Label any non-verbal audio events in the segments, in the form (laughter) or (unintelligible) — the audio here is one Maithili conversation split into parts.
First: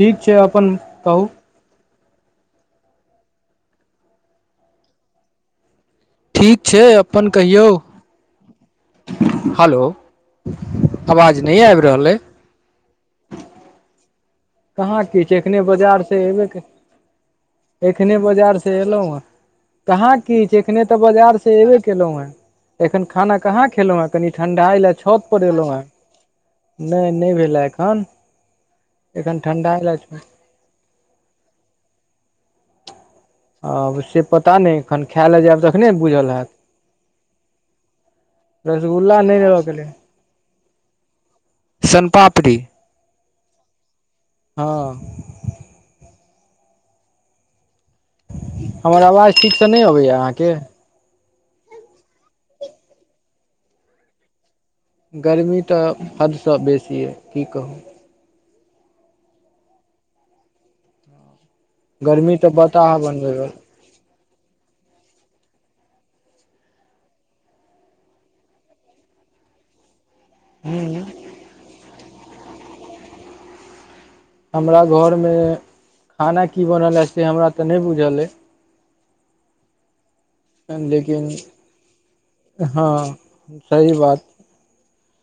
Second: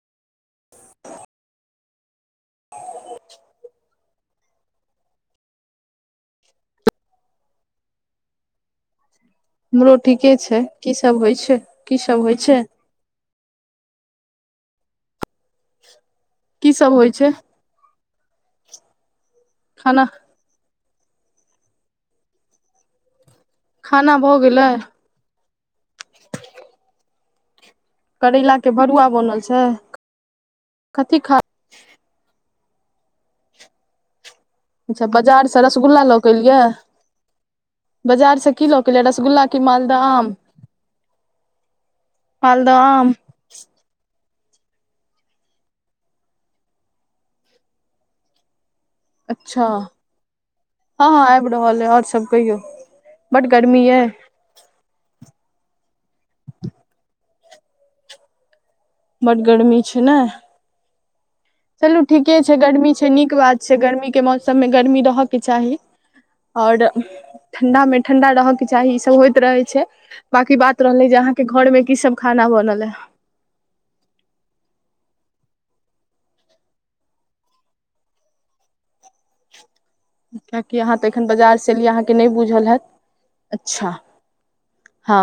ठीक छै अपन कहू (unintelligible) (inaudible) ठीक छै अपन कहियौ हेलो हमरो ठीके छै की सब आवाज होइ नहि छै आबि की रहल अइ सब होइ छै कहाँ कि छ एखने बाजार से एबे के की सब होइ छै एखने बाजार से एलहुँ है खाना कहाँ की छै एखने तऽ बाजार से एबे केलहुँं है एखन खाना कहाँ खेलहुं है खाना कनि भऽ गेलै ठंडा ल छत लहु ह नहि नहि भेल ह अखन करैला के भरुआ बनल छै (unintelligible) कथी खा आब से पता नहि एखन अच्छा खाय ल बाजार से जायब तखने रसगुल्ला लऽ के बुझल हैत एलियै बाजार से की लऽ क लिये नहि रसगुल्ला की रह मालदह आम सनपापड़ी मालदह आम हँ हमर आवाज ठीकसँ अच्छा नहि अबैए अहाँके हँ हँ आबि रहल अइ और सब कहियौ बड गर्मी यऽ गर्मी तऽ हदसँ बेसी यऽ की कहू बड गर्मी छै ने चलू ठीके गर्मी तऽ छै गर्मी बताह छै नीक बनबैवला बात छै गर्मीके मौसम मे गर्मी रहयके चाहि और ठण्ढा मे ठण्ढा रहयके चाहि इ सभ होइत रहै छै बाकी बात हूँ रहले जे अहाँके घर मे की सब खाना बनल है हमरा घरमे खाना की बनल अ से हमरा तऽ नाए बुझल अइ अइ किआकि अहाँ तऽ लेकिन एखन बाजार सँ एलियै अहाँके नहि बुझल हैत हँ सही अच्छ बात हँ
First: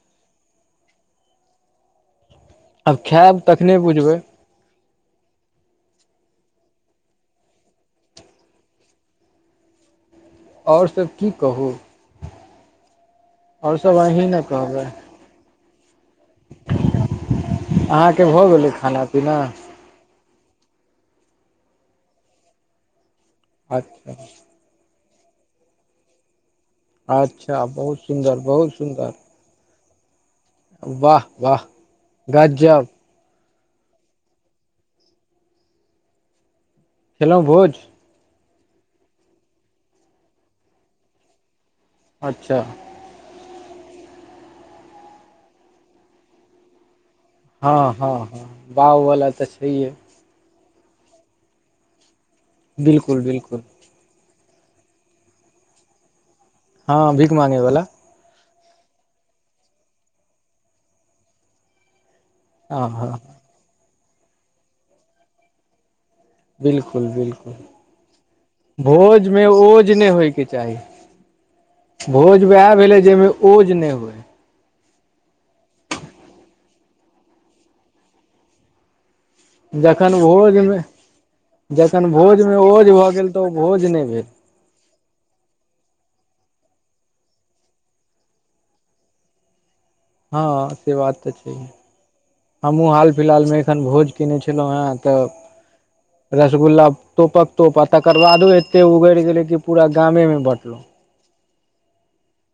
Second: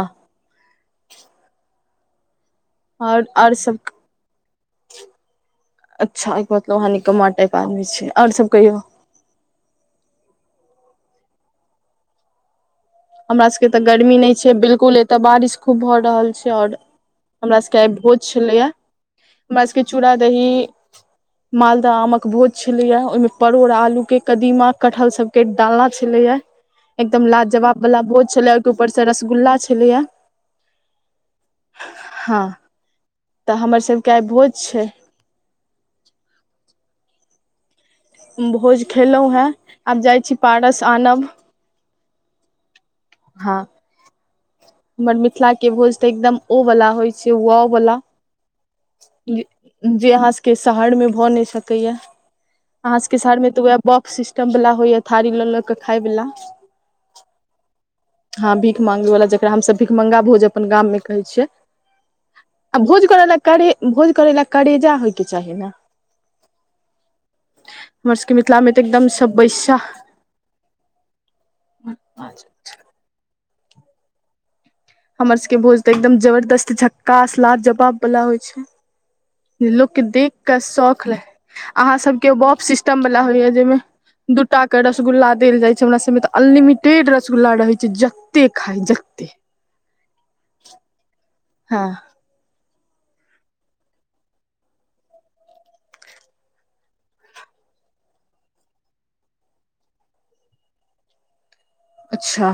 आब और खायब और तखने सभ (unintelligible) बुझबै अच्छ एके मतलब अहाँ निकम्मा टाइप आदमी छै ओर सब कहियो ओर सब की कहू हमरा सब के आओर एते गर्मी अहीं न ने छै कहबै बिल्कुल एते बारिश खूब भऽ रहल ओर हमरा सबके भोज अहाँके भऽ छलै गेलै खाना पीना हम सब के चूड़ा दही मालदह आमक भोज छलैया ओहिमे परोड़ आलू अच्छा के कदीमा कटहल सब के डालना छले या एकदम अच्छा लाजवाब बहुत बला भोज सुन्दर छलै ओहिके बहुत ऊपर से सुन्दर रसगुल्ला छलैय वाह वाह गजब तऽ हमर सभके आए भोज छै खेलो भोज भोज खेलो है आब जाइत छी पारस आनब अच्छ हँ हमर मिथिला के भोज तऽ एकदम ओ वाला होइ छै वाव हँ वाला हँ हँ वाह वला तऽ छैहे जे अहाँ सबके शहर मे भऽ नए सकैया अहाँ सबके बिल्कुल शहर मे तऽ बिल्कुल उएह बफ सिस्टम वाला होइ या थारी लऽ ल के खाय वला हँ भीख माँंगे वाला हँ भीख मांगे वाला जकरा हम भीख मांगा भोज अपन गाम मे कहै छियै आ हँ भोज हँ करै ल कारेजा भोज करै लए कारेजा होइके चाहि ने बिल्कुल बिल्कुल हमर सबके मिथिला मे तऽ एकदम भोजमे सबबैसा ओज नहि होइके चाहि भोज उएह भेलै जाहिमे ओज नहि होइ हमर सबके भोज तऽ एकदम जबरदस्त झक्कास लाजवाब वाला होइ छै लोक के जखन देख के भोजमे शौख ले अहाँ जखन सभके भोजमे बफ ओज सिस्टम भऽ वाला गेल तऽ होइया ओ जाहिमे भोज नहि भेल दू। सभटाके रसगुल्ला देल जाइ छै, हमरा सभमे तऽ अनलिमिटेड रसगुल्ला रहै छै, जते खाइ जते। (inaudible) हँ, से बात तऽ छै। हँ हमहूँ हाल फिलहालमे एखन भोज कने छलहुँ हैं तऽ फ रसगुल्ला तोपक तोप आ तकर बादो एते उगड़ि गेलै कि पूरा गामे बँटल। अच्छा,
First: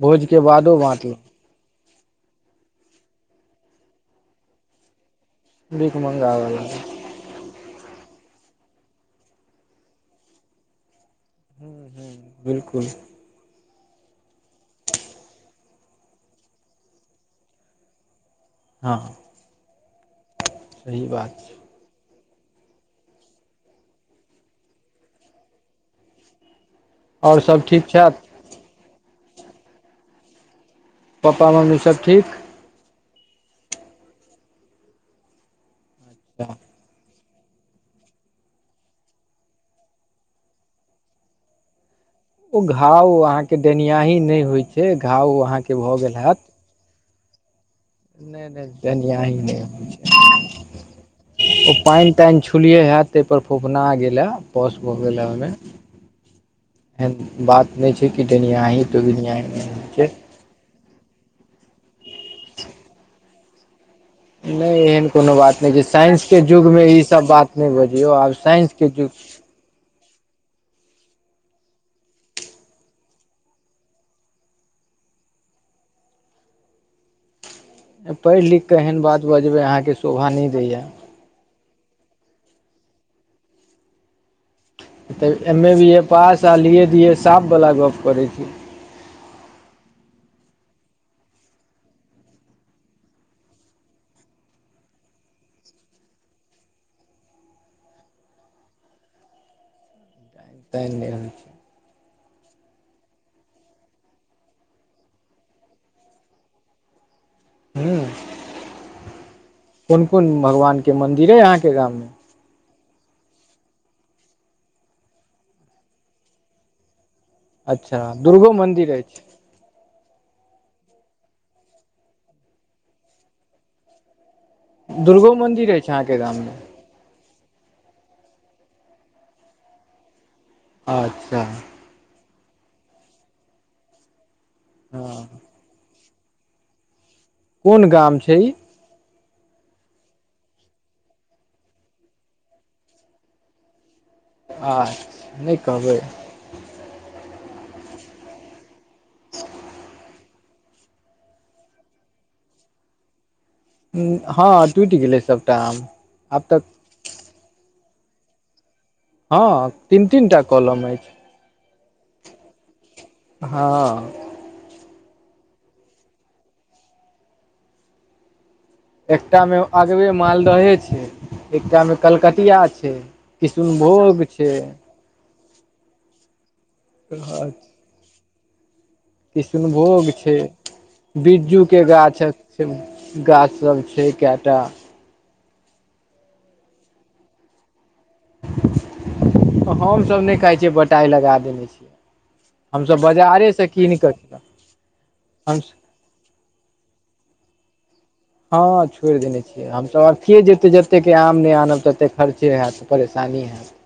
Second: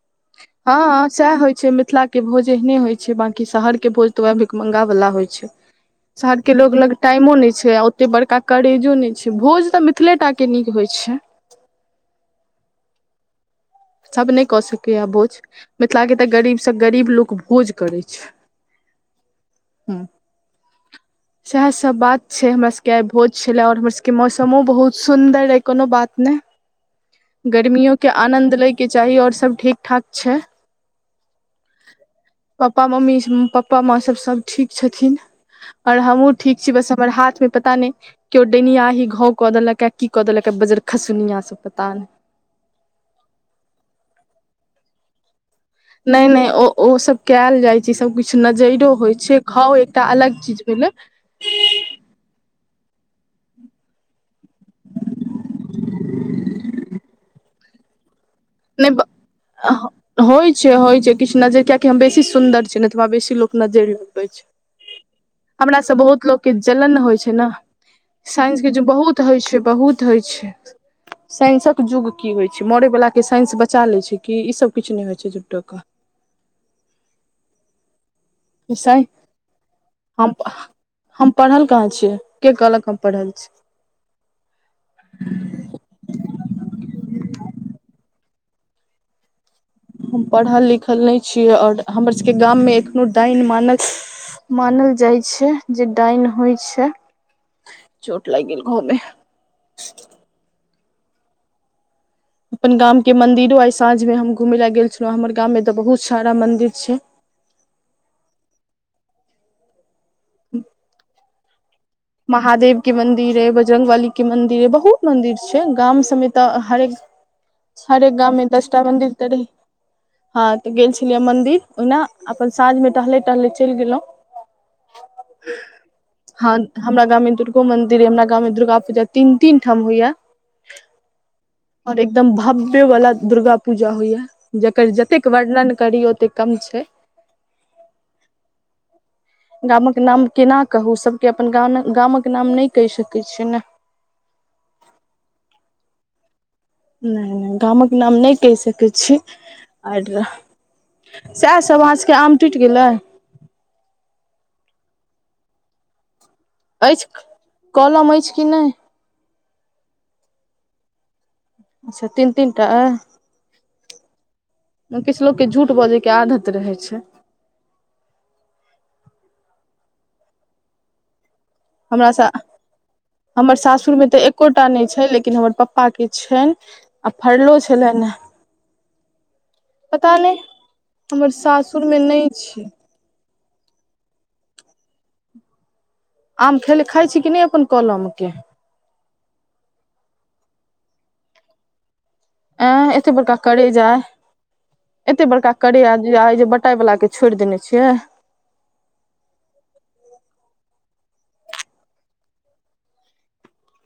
भोज के बादो हँ, सएह बाँटलहुँ होइ छै मिथिलाके। के भोज एहने होइ छै, बाकी शहरके भोज तऽ वेह भीखमंगा वाला होइ छै भीख शहरके लोग मंगाबैवला लग टाइमो नहि छै, आ ओतेक बड़का करेजो नहि छै, भोज तऽ मिथिलेटाके निक होइ छै। बिल्कूल। सभ नहि कऽ सकैएा भोज मिथिलाे तऽ गरीब सँ गरीब लोक भोज करैत छै। हँ। ह्म सही बात। छै सएह सभ बात छै, हमरा सभके आइ भोज छले और हमर सभके मौसमो बहुत सुन्दर रहे कोनो बात ने। आओर सब ठीक गर्मियो के छैथ आनन्द लैके चाही आओर सभ ठीक ठाक छै। पप्पा मम्मी सभ ठीक। पप्पा मम्मी, पप्पा माँ सभ सभ ठीक छथिन। और, हमहुँ ठीक छी बस हमर हाथमे पता नहि के्यो डैनियाही घावकऽ देलक की क देलक है बजर खसुनिया सभ पता नहि। ओ घाव अहाँकेँ डनियाही नहि होइ छै, घाव अहाँकेँ नहि नहि ओ ओ सभ। कयल जाइ छै, सभ किछु नहि नहि नजरो होइ डेनियाही छै, नहि खाउ होइ छै, एकटा अलग चीज भेलै। तैन छुलिये हयैत तहिप फोफना गेल है। पस भऽ गेल ओमे बात। नहि छै, कि डेनयाही जोगीनाहि छै। होय छै, किछ नजर कियाकि हम बेसी सुंन्दर छै ने तऽ हमरा बेसी लोग नजेर लगबे। नहि एहन कोनो बात नहि हमरा छै सभ बहुत लोक साइंसके के युगमे जलन होइ ईसभ छै, ने बात नहि बजियौ आब साइंसके युग बहुत होइ छै बहुत होइ छै साइंसक युग की होइ छै मरे वला। साइंस बचा ले छै, कि ई सभ किछु नहि होइ छै जुटोके। पढ़ि लिख कऽ एहन साइ बात बजबै अहाँकेँ शोभा हम नहि दैय। हम पढ़ल कहाँ छियै, के कहलक हम पढ़ल छी। तऽ एमए, बीए पास आ लऽ दिअ। साफ-साफ गप करै छी। हम पढ़ल लिखल नहि छियै, ओर हमर सभके गाम मे एखनो डाइन मानस मानल जाइ छै, जे डाइन होइ छै। चोट लाग गेल घावमे। त। अपन गामके मन्दिरो आई साँझ मे हम घूमे ले गेल छलो हमर गाम मे ते बहुत सारा मंदिर छै हू, कोन कोन भगवानके मन्दिर अइ अहाँकेँ गाममे। महादेवके मंदिर है, बजरंग बली के मंदिर है, बहुत मंदिर छै गाम सभमे तऽ हरेक। अच्छा हरेक गाम मे दुर्गो दसटा मन्दिर अछि त रहै। हँ तऽ गेल छलियै मंदिर ओहिना अपन साँझ मे टहले टहले चैल गेलहुँ। ह। दुर्गो मंन्दिर रहै छै, अहाँकेँ गाम मे हमरा गाँवमे दुर्गो मंदिर अइ हमरा गाँवमे दुर्गा पूजा तीन तीन ठाम होइया अच्छा और एकदम भव्य वाला दुर्गा पूजा होइया जेकर हँ जतेक वर्णन करी ओतेक कम छै कोन गाम छै ई गामक नाम केना कहू सभके अपन ग गामक नाम नहि कहि सकैत छियै नै आ नहि कहबै नहि नहि गामक नाम नहि कहि सकै छी आर सएह सभ आँचके आम टूट गेलै हँ टुट गेलै सबटा आम आब तक अछि कलम अछि कि नहि हँ तीन तीन टा कॉलम अछि अच्छा तीन तीन टा हँ किछ लोग के झूठ बजे के आदत रहे छै एकटा मे अगवे मालदहे छै एकटामे हमरा स कलकतिया छै हमर सासुरमे किशुनभोग तऽ छै एकोटा नहि छै लेकिन हमर पप्पा पापा के छनि आ फरलो छलनि किशनभोग पता छै नहि हमर बिज्जू के सासुरमे गाछ नहि छै गाछ सब छै केटा आम खेल लए खाइ छी कि नहि अपन कलमे हमसभ नहि खाई छियै बटाई लगा देने छियै ए हमसभ एते बड़का बाजारेसँ करेजा कीन कऽ एते बड़का हम करेजा जे बटाई वाला के छोड़ि देने छियै हँ छोड़ दने छ हम तऽ अथिए जेतै जतेक आम नहि आनब ततेक खर्चे होयत परेशानी हैयत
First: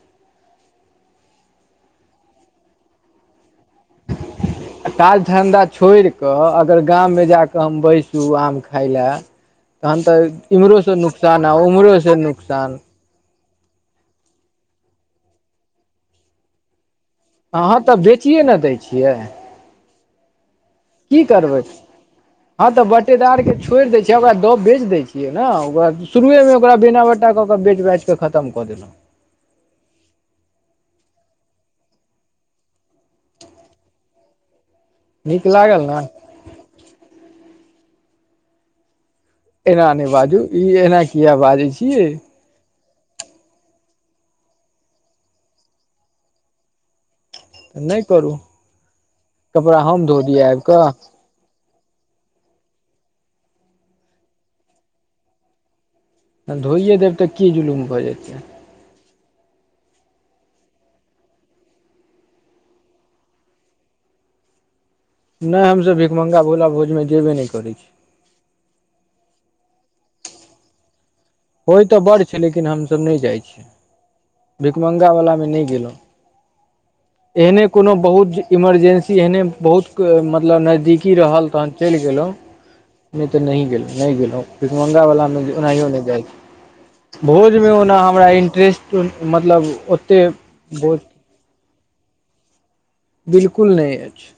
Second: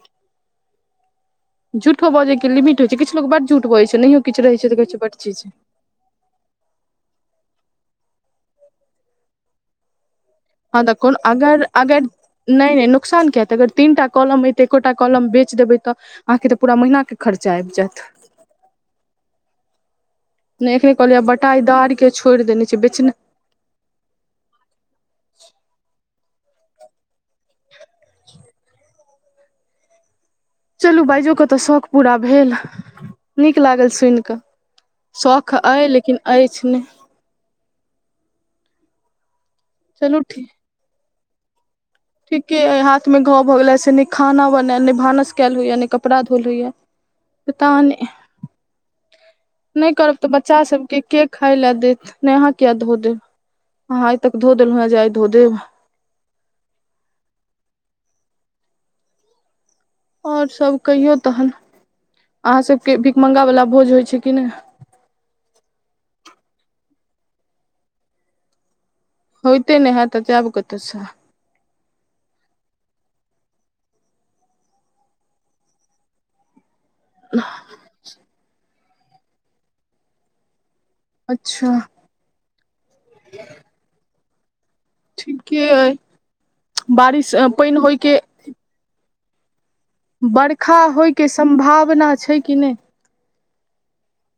झूठो बजै के लिमिट हो छै किछ लोक बड झूठ बजै छै नहियो किछ रहै छै तऽ कहै छै बड चीज छोड़िकऽ अगर गाममे जाकऽ हम बैसू आम खाई लए तहन तऽ इमहरो हँ से नुकसान ह उमहरो से नुकसान नुकसानक किया हैते अग तीनटा कलम एतऽ एकटा कलम बेच देबै तऽ अहाँके त पूरा महीनाके अहाँ तऽ बेचियए ने दै छियै नहि एखने की कहलियै करबै बटाईदार के छोड़ि देने हँ छै तऽ बेचने बटेदारके छोड़ि दै छियै ओकरा दऽ बेच दै छियै ने ओकरा शुरुएमे ओकरा बिना बट्टा कऽ कऽ बेच बाच कऽ खत्म कऽ देलहुँ चलू बाजयो क तऽ शौक पूरा भेल नीक लागल सुन कऽ नीक शौख लागल अइ ने लेकिन अछि नहि एना नहि चलू बाजू ठीक ई एना किया बाजै छियै ठीके हाथ में घाव भऽ गेले से ने खाना बने ने भानस कयल होइया ने कपड़ा धोल हइया तऽ नहि करू कपड़ा हम धो दिय आब कऽ खायइ ले देत ने अहाँ किया धो देब अहाँ आइ तक धो देलहु है जे आइ धो देब त धोइए देब तऽ की जुलुम भऽ जेतै और सब कहियो तहन अहाँ सबके भिक मंगा वाला भोज होइ छै की नहि नहि हमसभ भिक मङ्गा भोला भोजमे जेबे नहि करै छी होते नहि हैत त जायब केतसे होइ तऽ बड़ छै लेकिन हमसभ नहि जाई छियै भिकमङ्ंगा वला मे नहि गेलहुं एहने कोनो बहुत इमरजेंसी एहने बहुत मतलब नजदीक की रहल तहन अच्छा चलि गेलहुँ नहि तऽ नहि गेलहुँ नहि गेलहुँ भीखमंगा वाला मे ठीके ओनाहियो अइ नहि जाय छि बारिश भोजमे पानि ओना होयके हमरा इन्टरेस्ट मतलब ओते बरखा भोज होय के सम्भावना छै की नहि बिल्कुल नहि अछि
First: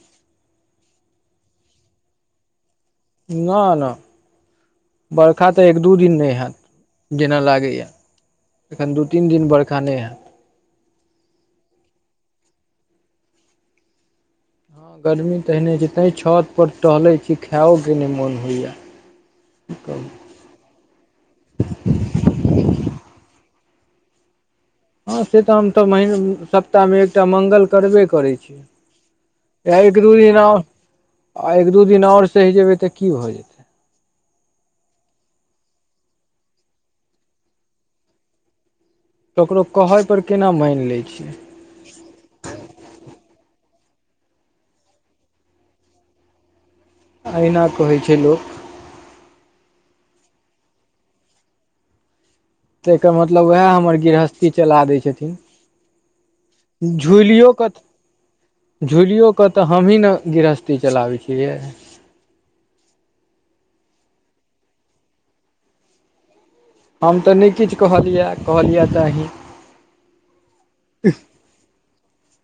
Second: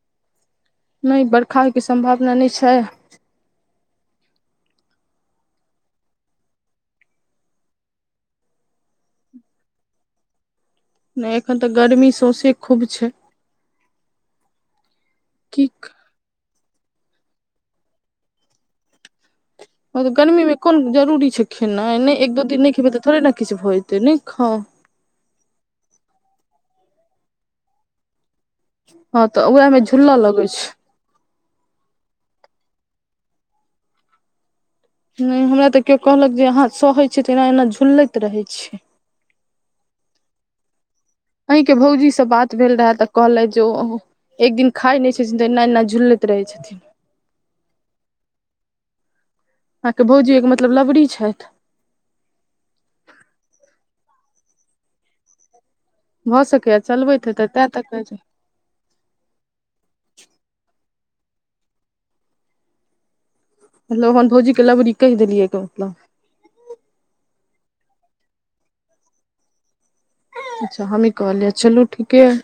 नहि बरखा होइके सम्भावना नहि छै ना ना बरखा तऽ एक दू दिन नहि हैत जेना लागैए या एखन दू तीन दिन बरखा नहि हैत नहि एखन तऽ गर्मी सौंसे खूब छै हँ गर्मी त की एहने छै तैँ छतपर टहलैत छी खेओक के नहि मोन होइए ह गरमीमे (unintelligible) कोन जरूरी छै खेनाई नहि एक दू दिन नहि खेबै तऽ थोड़े ने किछु भऽ जेतै नहि खाउ हँ से तऽ हम तऽ मह सप्ताहमे एकटा मङ्ंगल करबे करै छी हँ तऽ उमे झुल लगै छै आर एक दू दिन आओर सहि जेबै तऽ की भऽ जेतै नहि हमरा तऽ केओ कहलक जे अहाँ सहै छै तऽ एना एना झुललैत रहै छिऐ ककरो कहै पर केना मानि लै छिऐ अहींके भौजी से बात भेल रहै तऽ कहलथि जेओ एक दिन खाई नहि छथिन तऽ एना एना झुलैत रहै छथिन्ह अहिना कहै छै लोक अहाँके भौजी एक मतलब लबड़ी छथि तऽर मतलब उएह हमर गृहस्थी चलाबै छथिन्ह भऽ सकैए चलबैत हे तऽ ता तक कहैत छै झूलियओ क तऽ हमहीँ ने गृहस्थी चलाबै छिऐ मतलब ओहन फोजी के लवरी कहि देलए एक गोप मे हम तऽ नहि किछ कहलिए कहलिए आंही अच्छा हमी कहलिय चलू ठीके आइए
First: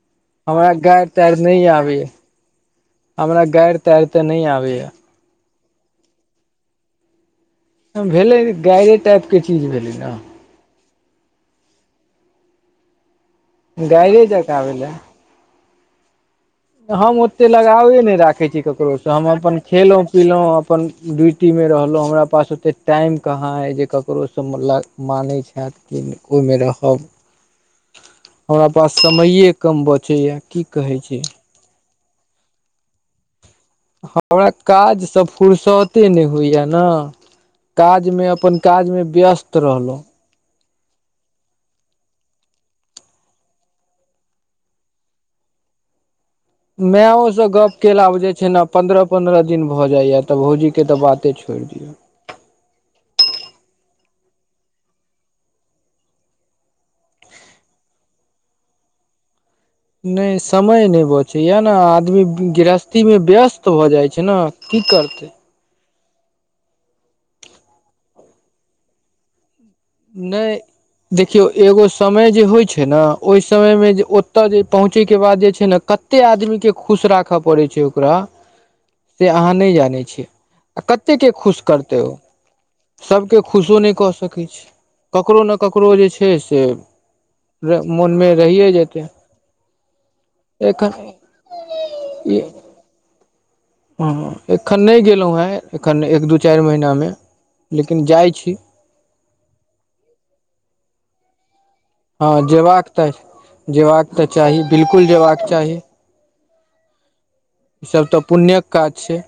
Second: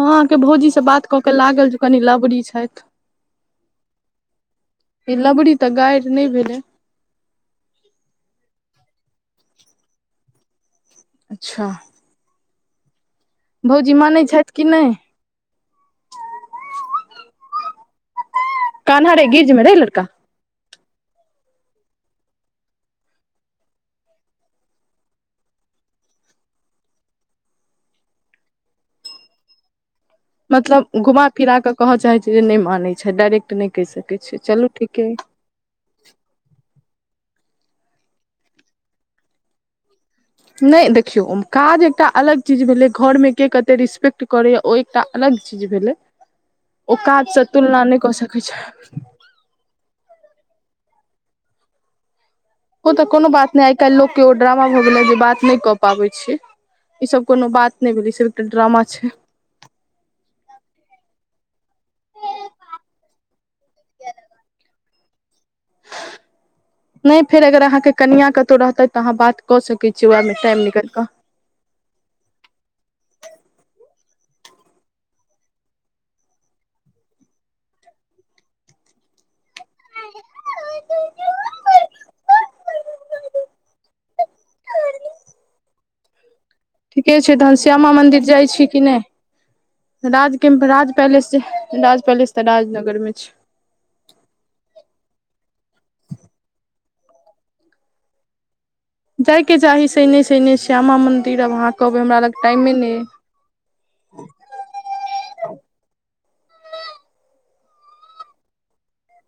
हाँ अहाँ के भौजी हमरा सँ बात गारि कऽ के लागल जे कनि रबड़ी छैथ हमारा गाइर तैर तऽ ने आबय यै ई लबड़ी तऽ गाइर नहि भेलै भेलै गायरे टाइप के चीज भेलै न अच्छा भौजी मानै गायरे छैथ जकाँ की नै भेलै हम ओतेक लगावे नहि राखैत छी ककरो सँ कान्हा रे हम गिर अपन जेमे रे खेलो लड़का खेलोउ अपन ड्यूटी में रहलहुँ हमरा पास ओते टाइम कहाँ अई जे ककरो सँ मानैत छैथ की ओहि में रहब हमरा पास समये कम बचै या की मतलब कहै छी घुमा फिरा कऽ कहऽ चाहैत छी जे नहि मानैत छै डायरेक्ट नहि कहि सकैत छी चलू ठीके अइ फुुरसते नहि होइए ना काजमे अपन काजमे व्यस्त रहलहुँ ने देखियौ ओ काज एकटा अलग चीज भेलै घर में के कते रिस्पेक्ट करैए ओहि एक्टा अलग चीज भेलै मैय ओ काजसँ से गप्प तुलना नहि केला कऽ बुझैय सकैत छै पन्द्रह पन्द्रह दिन भऽ जाइया तऽ भौजी के तऽ बाते छोड़ि दिऔ ओ तऽ कोनो बात नहि आइ काल्हि लोक के ओ ड्रामा भऽ गेलै जे बात नहि कऽ पाबै छै ई सब कोनो बात नहि भेलै ई सिर्फ ड्रामा छै नहि समय नहि बचैए यए ने आदमी गृहस्थी मे व्यस्त भऽ जाई छै ने की करतै नै फेर अगर अहाँ के कनिआ कतहु रहतै तऽ अहाँ बात क सकै छी वैहा मे नहि टाइम निकल कऽ देखियौ एगो समय जे होई छै ने ओहि समय मे जे ओतऽ जे पहुँचै के बाद जे छै ने कत कते आदमी के खुश राखे पड़े छै ओकरा जे अहाँ नहिं जाने छी आ कते के खुश करतै ओ सभ के खुशो नहि कऽ सकै छी ककरो ने ककरो जे छै से ठीके छै तहन श्यामा मन्दिर मोनमे जाई छी रहिए की नै जेतै राज केम राज एखन पैलेस राज पैलेस तऽ राजनगर मे छै हाँ एखन नहिं गेलहुँ हे एखन एक दू चारि महिना‌ में लेकिन जाइत छी जाइके चाही सैने सैने श्यामा मंन्दिर आब अहाँ कहबै हमरा लग हँ टाइमे जेबाक नहीं हे तऽ जेबाक तऽ चाही बिल्कुल जेबाक चाही ई सब तऽ पुण्य के काज छै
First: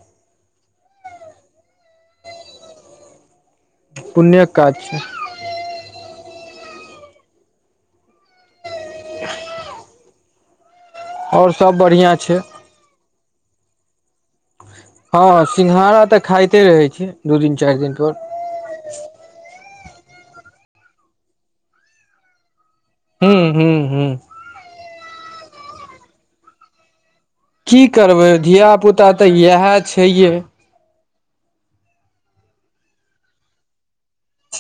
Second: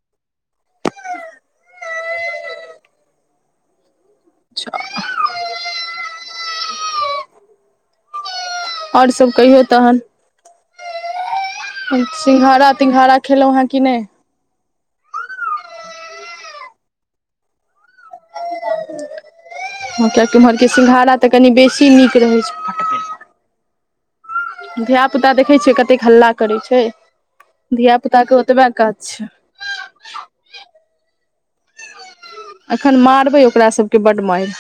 पुण्य काज अच्छा छै और सब कहियौ तहन और सिंघाड़ा तिंंगघड़ा खेलहुँ हे की नहिं हाँ हाँ सिंघाड़ा तऽ खाइते रहै छै दू दिन चारि दिन पर हाँ किया की ओम्हर के सिंघाड़ा तऽ कनि बेसी नीक रहैत छै हुँ हुँ हुँ धिआ पुता देखै छियै कतेक हल्ला करै छै की धिया पुता करबै के धिआ ओतबे काज पुता छै तऽ इएह छैहे अखन मारबै ओकरा सब के बड्ड मारि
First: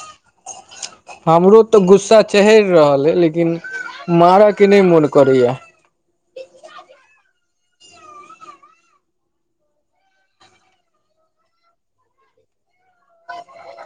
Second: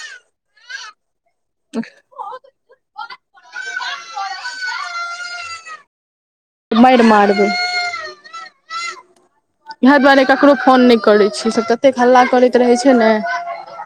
हमरो तऽ गुस्सा चढ़ि रहल अऽ लेकिन मारय के नहि मौन करैया बड़ मैर मारबै इएह दुआरे ककरो फोन नहि करैत छी ई सभ ततेक हल्ला करैत रहै छै ने